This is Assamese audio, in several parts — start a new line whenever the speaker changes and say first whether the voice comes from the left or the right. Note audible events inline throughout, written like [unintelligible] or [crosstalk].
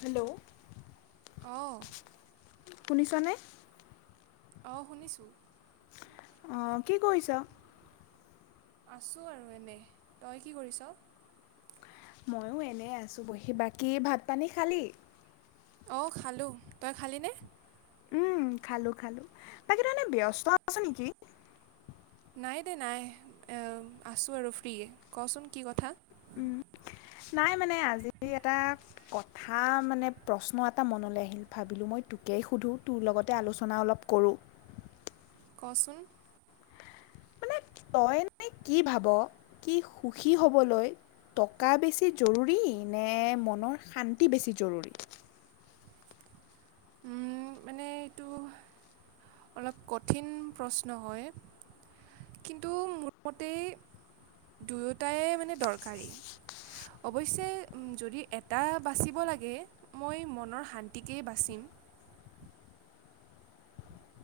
left: হেল্ল'
right: অ
left: শুনিছানে
right: অহ শুনিছো
left: অহ কি কৰিছ
right: আছোঁ আৰু এনেই তই কি কৰিছ
left: মইয়ো এনে আছো বহি বাকী ভাত পানী খালি
right: অ খালো তই খালিনে
left: উম খালো খালো বাকী তই এনে ব্যস্ত আছ নেকি?
right: নাই দে নাই আছোঁ আৰু ফ্ৰীয়ে কচোন কি কথা
left: উম নাই মানে আজি এটা কথা মানে প্ৰশ্ন এটা মনলে আহিল ভাবিলো মই তোকেই সোধো তোৰ লগতে আলোচনা অলপ কৰো
right: ক চোন
left: মানে তই এনেই কি ভাব কি সুখী হবলৈ টকা বেছি জৰুৰী নে, মনৰ শান্তি বেছি জৰুৰী?
right: উম মানে এইটো অলপ কঠিন প্ৰশ্ন হয় কিন্তু মোৰ মতে দুয়োটাই মানে দৰকাৰী অৱশ্যে যদি এটা বাচিব লাগে, মই মনৰ শান্তিকেই বাচিম।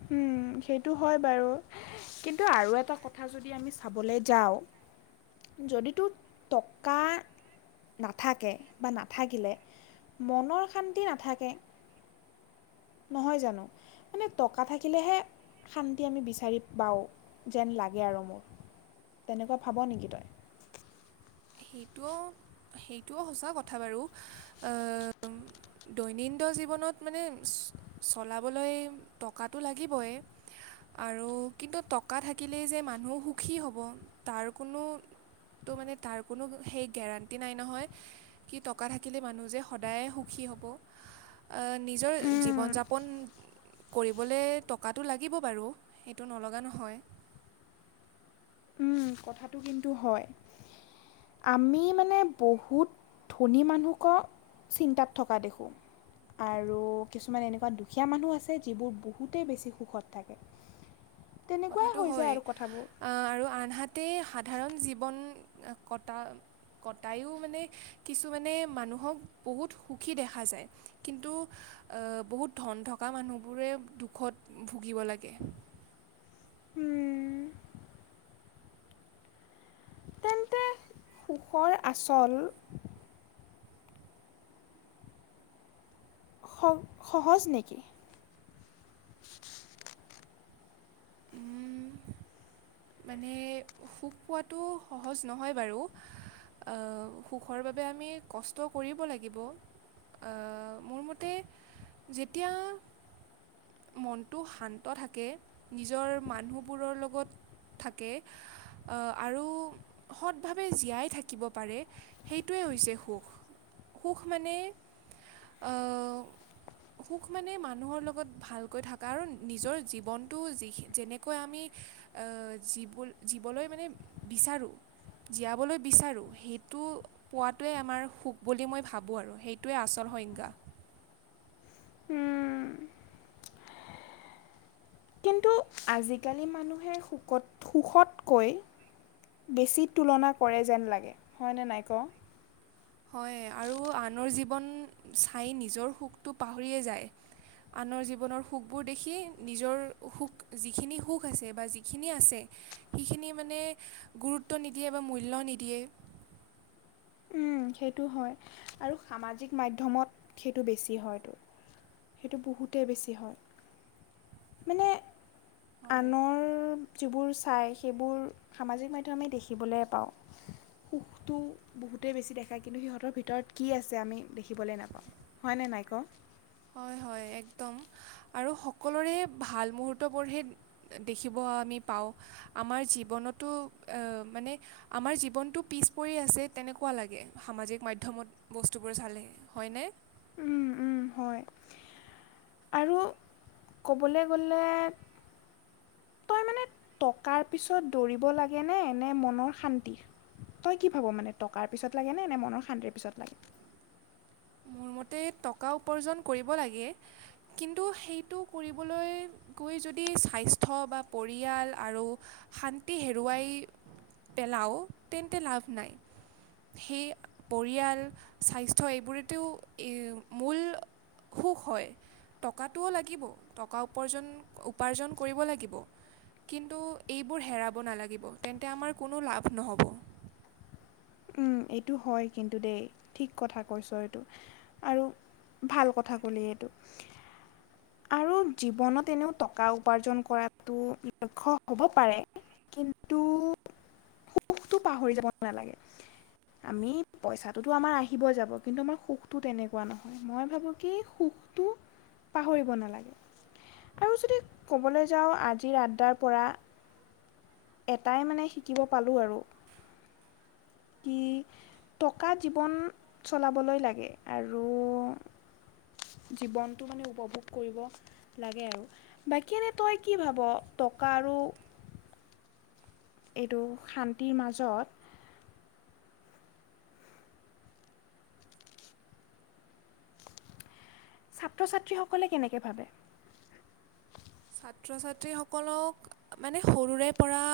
left: হুম, সেইটো হয় বাৰু! কিন্তু আৰু এটা কথা যদি আমি চাবলে যাওঁ। যদিতো টকা। নাথাকে বা নাথাকিলে মনৰ শান্তি নাথাকে। নহয় জানো? মানে টকা থাকিলেহে। শান্তি আমি বিচাৰি পাওঁ, যেন লাগে আৰু মোৰ। তেনেকুৱা ভাব নেকি তই?
right: সেইটোও সেইটোও সঁচা কথা বাৰু। দৈনিণ্ড জীৱনত মানে চলাবলৈ টকাটো লাগিবই। আৰু কিন্তু টকা থাকিলেই যে মানুহো সুখী হ'ব তাৰ কোনো তো মানে তাৰ কোনো সেই গেৰাণ্টি নাই নহয় কি টকা থাকিলে মানুহ যে সদায়ে সুখী হ'ব। আহ, নিজৰ জীৱন-যাপন, কৰিবলে টকাটো লাগিব বাৰু, সেইটো নলগা নহয়।
left: উম, কথাটো কিন্তু হয়। আমি মানে বহুত ধনী মানুহক চিন্তাত থকা দেখো। আৰু কিছুমান এনেকুৱা দুখীয়া মানুহ আছে, যিবোৰ বহুতেই বেছি সুখত থাকে। তেনেকুৱাই
right: কথাটো
left: হৈ যায়
right: হয়,
left: আৰু কথাবোৰ
right: আহ আৰু আনহাতে সাধাৰণ জীৱন। কটা কটায়ো মানে কিছুমানে মানুহক বহুত সুখী দেখা যায়। কিন্তু, আ' বহুত ধন থকা মানুহবোৰে দুখত ভুগিব লাগে।
left: তেন্তে সুখৰ আচল স সহজ নেকি?
right: উম। মানে সুখ পোৱাতো সহজ নহয় বাৰু আহ সুখৰ বাবে আমি কষ্ট কৰিব লাগিব। মোৰ মতে যেতিয়া মনটো শান্ত থাকে নিজৰ মানুহবোৰৰ লগত থাকে আৰু সৎভাৱে জীয়াই থাকিব পাৰে সটোৱেই হৈছে সুখ সুখ মানে অ' সুখ মানে মানুহৰ লগত ভালকৈ থকা আৰু নিজৰ জীৱনটো যি যেনেকৈ আমি জী জিবলৈ মানে বিচাৰোঁ জীয়াবলৈ বিচাৰো সেইটো পোৱাতোৱে আমাৰ সুখ বুলি মই ভাবো আৰু সেইটোৱে আচল। হয়ংগা [unintelligible]
left: [inaudible] কিন্তু আজিকালি মানুহে সুখত সুখতকৈ বেছি তুলনা কৰে যেন লাগে হয়নে নাই ক'?
right: হয়, আৰু আনৰ জীৱন চাই নিজৰ সুখটো পাহৰিয়ে যায় আনৰ জীৱনৰ সুখবোৰ দেখি নিজৰ সুখ যিখিনি সুখ আছে বা যিখিনি আছে সেইখিনি মানে গুৰুত্ব নিদিয়ে বা মূল্য নিদিয়ে।
left: উম। সেইটো হয় আৰু সামাজিক মাধ্যমত সেইটো বেছি হয়তো। সেইটো বহুতেই বেছি হয়, মানে
right: হয়।
left: আনৰ যিবোৰ চায় সেইবোৰ সামাজিক মাধ্যম আমি দেখিবলৈ পাওঁ। সুখটো বহুত সটোৱেই বেছি দেখা কিন্তু সিহঁতৰ ভিতৰত কি আছে আমি দেখিবলৈ নাপাওঁ হয়নে নাই ক'
right: হয় হয় একদম, আৰু সকলোৰে ভাল মুহূৰ্তবোৰহে দেখিব আমি পাওঁ আমাৰ জীৱনতো মানে আমাৰ জীৱনটো পিছ পৰি আছে তেনেকুৱা লাগে সামাজিক মাধমত বস্তুবোৰ চালে হয়নে?
left: উম' উম' হয়। আৰু ক'বলৈ গ'লে তই মানে টকাৰ পিছত দৌৰিব লাগেনে নে মনৰ শান্তি? তই কি ভাব মানে টকাৰ পিছত লাগে নে নে মনৰ শান্তিৰ পিছত লাগে?
right: মোৰ টকা উৰ্পাজন কৰিব লাগে, কিন্তু সেইটো কৰিবলৈ গৈ যদি স্বাস্থ্য বা পৰিয়াল আৰু শান্তি হেৰুৱাই পেলাওঁ তেনতে লাভ নাই। সেই পৰিয়াল স্বাস্থ্য এইবোৰতোও মূল
left: [inaudible]
right: সুখ হয় টকাটোও লাগিব, টকা উপাৰ্জন উপাৰ্জন কৰিব লাগিব কিন্তু এইবোৰ হেৰাব নালাগিব তেন্তে আমাৰ কোনো লাভ নহ'ব।
left: এইটো হয় কিন্তু দেই ঠিক কথা কৈছ এইটো আৰু ভাল কথা ক'লে এইটো। আৰু জীৱনত এনেও টকা উপাৰ্জন কৰাতো লক্ষ্য হ'ব পাৰে কিন্তু সুখটো পাহৰি যাব নালাগে। আমি পইচাটোতো আমাৰ আহিবই যাব, কিন্তু আমাৰ সুখটো তেনেকুৱা নহয় মই ভাবো কি সুখ পাহৰিব নালাগে। আৰু যদি ক'বলৈ যাওঁ আজি আড্ডাৰ পৰা এটাই মানে শিকিব পালোঁ আৰু কি টকা জীৱন চলাবলৈ লাগে আৰু জীৱনতটো মানে উপভোগ কৰিব লাগে আৰু বাকী এনে তই কি ভাব? টকা আৰু এইটো শান্তিৰ মাজত ছাত্ৰ-ছাত্ৰীসকলে কেনেকে ভাবে?
right: ছাত্ৰ-ছাত্ৰী সকলক মানে সৰুৰে পৰা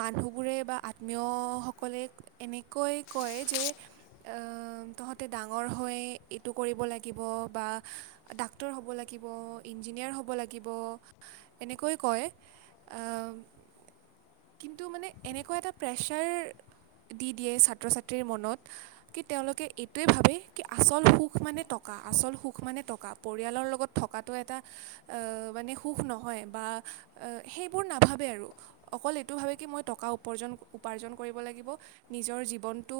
right: মানুহবোৰে বা আত্মীয়সকলে এনেকৈ কয় যে তহঁতে ডাঙৰ মই এইটো কৰিব লাগিব বা ডাক্তৰ হব লাগিব ইঞ্জিনাৰ হব লাগিব। লাগিব এনেকয় অ', কিন্তু মানে এনেকুৱা এটা প্ৰেছাৰ দি দিয়ে ছাত্ৰ ছাত্ৰীৰ মনত কি তেওঁলোকে এইটোৱে ভাবে কি আচল সুখ মানে টকা। টকা আচল সুখ মানে টকা পৰিয়ালৰ লগত থকাটো এটা
left: [inaudible]
right: মানে সুখ নহয় বা সেইবোৰ নাভাবে আৰু অকল এইটো ভাবে কি মই টকা উপাৰ্জন। উপাৰ্জন কৰিব লাগিব নিজৰ জীৱনটো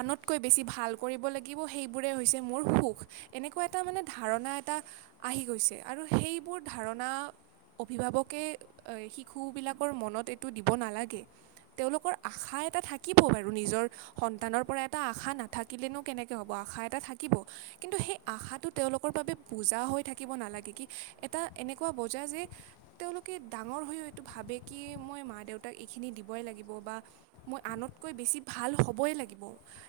right: আনতকৈ বেছি ভাল কৰিব লাগিব। সেইবোৰে হৈছে মোৰ সুখ এনেকুৱা এটা ধাৰণা এটা আহি গৈছে সেই। বোৰ ধাৰণা অভিভাৱকে শিশুবিলাকৰ মনত এইটো দিব নালাগে তেওঁলোকৰ আশাৰ এটা থাকিব বাৰু নিজৰ সন্তানৰ পৰা এটা আশা নাথাকিলেনো কেনেকৈ হ'ব আশা এটা থাকিব। কিন্তু সেই আশাটো তেওঁলোকৰ বাবে বুজা হৈ থাকিব নালাগে কি এটা এনেকুৱা বজা যে তেওঁলোকে ডাঙৰ হৈও এইটো ভাবে কি মই মা দেউতাক এইখিনি দিব। মই আনতকৈ বেছি ভাল হ'বই লাগিব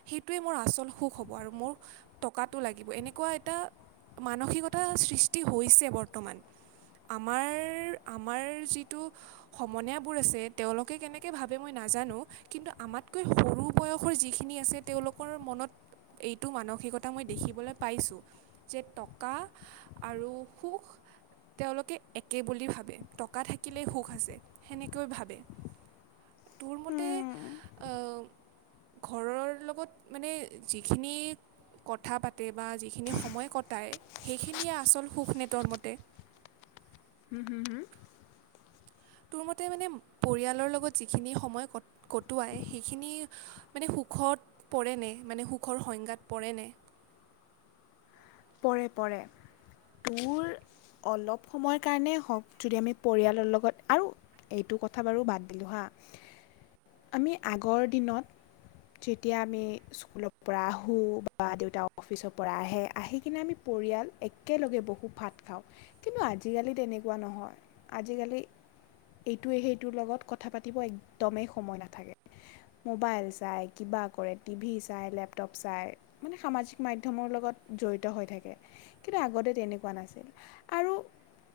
right: সেইটোৱে মোৰ আচল সুখ হ'ব। আৰু মোৰ টকাাতটো লাগিব এনেকুৱা এটা মানসিকতাৰ সৃষ্টি হৈছে বৰ্তমান। বৰ্তমান। আমাৰ আমাৰ যিটো সমনীয়াাবোৰ আছে তেওঁলোকে কেনেকে ভাবে মই না। নাজানো কিন্তু আমাতকৈ সৰু বয়সৰ যিখিনি আছে তেওঁলোকৰ মনত এইটো মানসিকতা মই দেখিবলৈ পাইছোঁ যে টকা আৰু সুখ।
left: উ [unintelligible]
right: তেওঁলোকে একে বুলি ভাবে টকা থাকিলেই সুখ আছে সেনেকৈ ভাবে। তোৰ মতে আ', ঘৰৰ লগত মানে যিখিনি কথা পাতি। বা যিখিনি সময় কটায় সেইখিনিয়ে আচল সুখ নেটৰ মতে।
left: উম, হম-হম,
right: তোৰ মতে মানে পৰিয়ালৰ লগত যিখিনি সময় কটোৱাই সেইখিনি মানে সুখ সুখত পৰেনে মানে সুখৰ সংজ্ঞাত পৰেনে?
left: পৰে পৰে। তোৰ অলপ সময়ৰ কাৰণে হওক যদি আমি পৰিয়ালৰ লগত আৰু এইটো এইটো কথা বাৰু বাদ দিলোঁ হা আমি আগৰ দিনত যেতিয়া আমি স্কুলৰ পৰা আহোঁ বা দেউতা অফিচৰ পৰা আহে আহি কিনে আমি পৰিয়াল একেলগে বহু ভাত খাওঁ কিন্তু আজিকালি তেনেকুৱা নহয়। আজিকালি এইটোৱে সেইটোৰ লগত কথা পাতিব একদমেই সময় নাথাকে। মোবাইল চাই কিবা কৰে টিভি চাই লেপটপ চাই মানে সামাজিক মাধ্যমৰ লগত জড়িত হৈ থাকে কিন্তু আগতে তেনেকুৱা নাছিল আৰু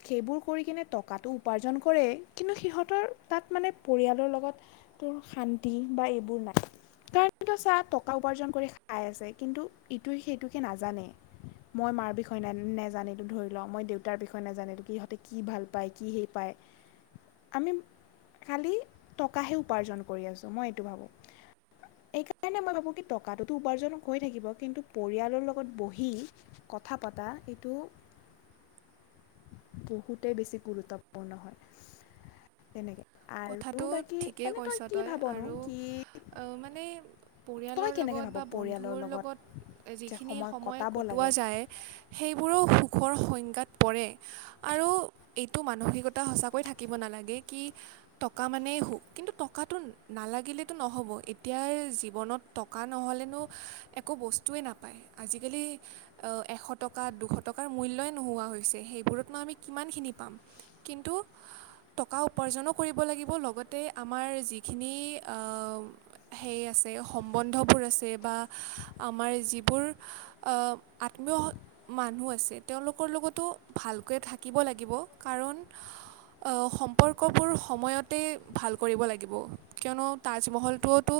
left: সেইবোৰ কৰি কিনে টকাটো উপাৰ্জন কৰে কিন্তু সিহঁতৰ তাত মানে পৰিয়ালৰ লগত তোৰ শান্তি বা এইবোৰ নাই। ত চাহ টকা উপাৰ্জন কৰি খাই আছে কিন্তু ইটো সেইটোকে নাজানে। মই মাৰ বিষয়ে ন নোজানিলো ধৰি ল মই দেউতাৰ বিষয়ে নাজানিলো কিহঁতে কি ভাল পায় কি সেই পায়? [unintelligible] আমি খালি টকাহে উপাৰ্জন কৰি আছো মই এইটো ভাবোঁ। এই কাৰণে মই ভাবো কি টকাটোতো উপাৰ্জনক হৈ থাকিব কিন্তু পৰিয়ালৰ লগত বহি কথা পতা এইটো বহুতে বেছি গুৰুত্বপূৰ্ণ হয় তেনেকে।
right: কথাটো ঠিকেই কৈছ তই
left: ভাবনো
right: আৰু
left: কি
right: মানে
left: তই
right: পৰিয়ালৰ
left: কেনেকৈ
right: লগত
left: ভাব
right: বা
left: পৰিয়ালৰ
right: বন্ধুৰ লগত
left: যে
right: যিখিনি সময়
left: কটাব
right: কটোৱা
left: লাগে
right: যায় সেইবোৰো সুখৰ সংজ্ঞাত পৰে, আৰু এইটো মানসিকতা সঁচাকৈ থাকিব নালাগে কি টকা মানেই সুখ, কিন্তু টকাটো নালাগিলেটো নহ'ব এতিয়াৰ জীৱনত টকা নহ ন'হলেনো একো বস্তুৱেই নাপায়, আজিকালি অ' এশ টকা, দুশ টকাৰ একো মূল্যই নোহোৱা হৈছে, সেইবোৰত নো আমি কিমানখিনি পাম, কিন্তু টকা উপাৰ্জনৰ কৰিব লাগিব, লগতে আমাৰ যিখিনি অ' সেই আছে, সম্বন্ধ আছে বা আমাৰ যিবোৰ আত্মীয় মানুহ আছে তেওঁ তেওঁলোকৰ লগতো ভালকৈ থাকিব লাগিব কাৰণ সম্পৰ্কবোৰ সময়তেই ভাল কৰিব লাগিব, কিয়নো তাজমহলটোতো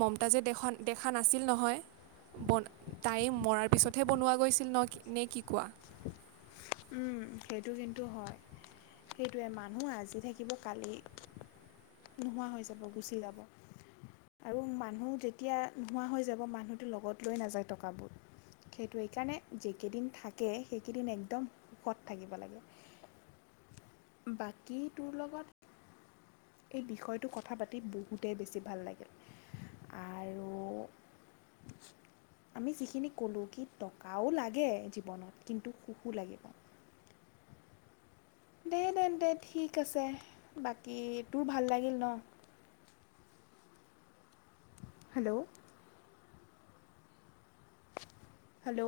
right: মমতাজে দ দেখা নাছিল নহয়। তাই মৰাৰ পিছতহে বনোৱা গৈছিল, ন, নে কি কোৱা?
left: উম, সেইটো কিন্তু হয়। সেইটোৱে মানুহ আজি থাকিব কালি নোহোৱা হৈ যাব, গুচি যাব। আৰু মানুহ যেতিয়া নোহোৱা হৈ যাব মানুহটো লগত লৈ নাযায় টকাবোৰ। সেইটো সেইকাৰণে যিকেইদিন থাকে সেইকেইদিন একদম সুখত থাকিব লাগে, বাকী তোৰ লগত এই বিষয়টো কথা পাতি বহুতেই বেছি ভাল লাগিল, আৰু [unintelligible] আমি যিখিনি ক'লোঁ কি টকাও লাগে জীৱনত কিন্তু সুখো লাগে। দে তেন্তে, ঠিক আছে, বাকী তোৰ ভাল লাগিল ন? [inaudible] Hello hello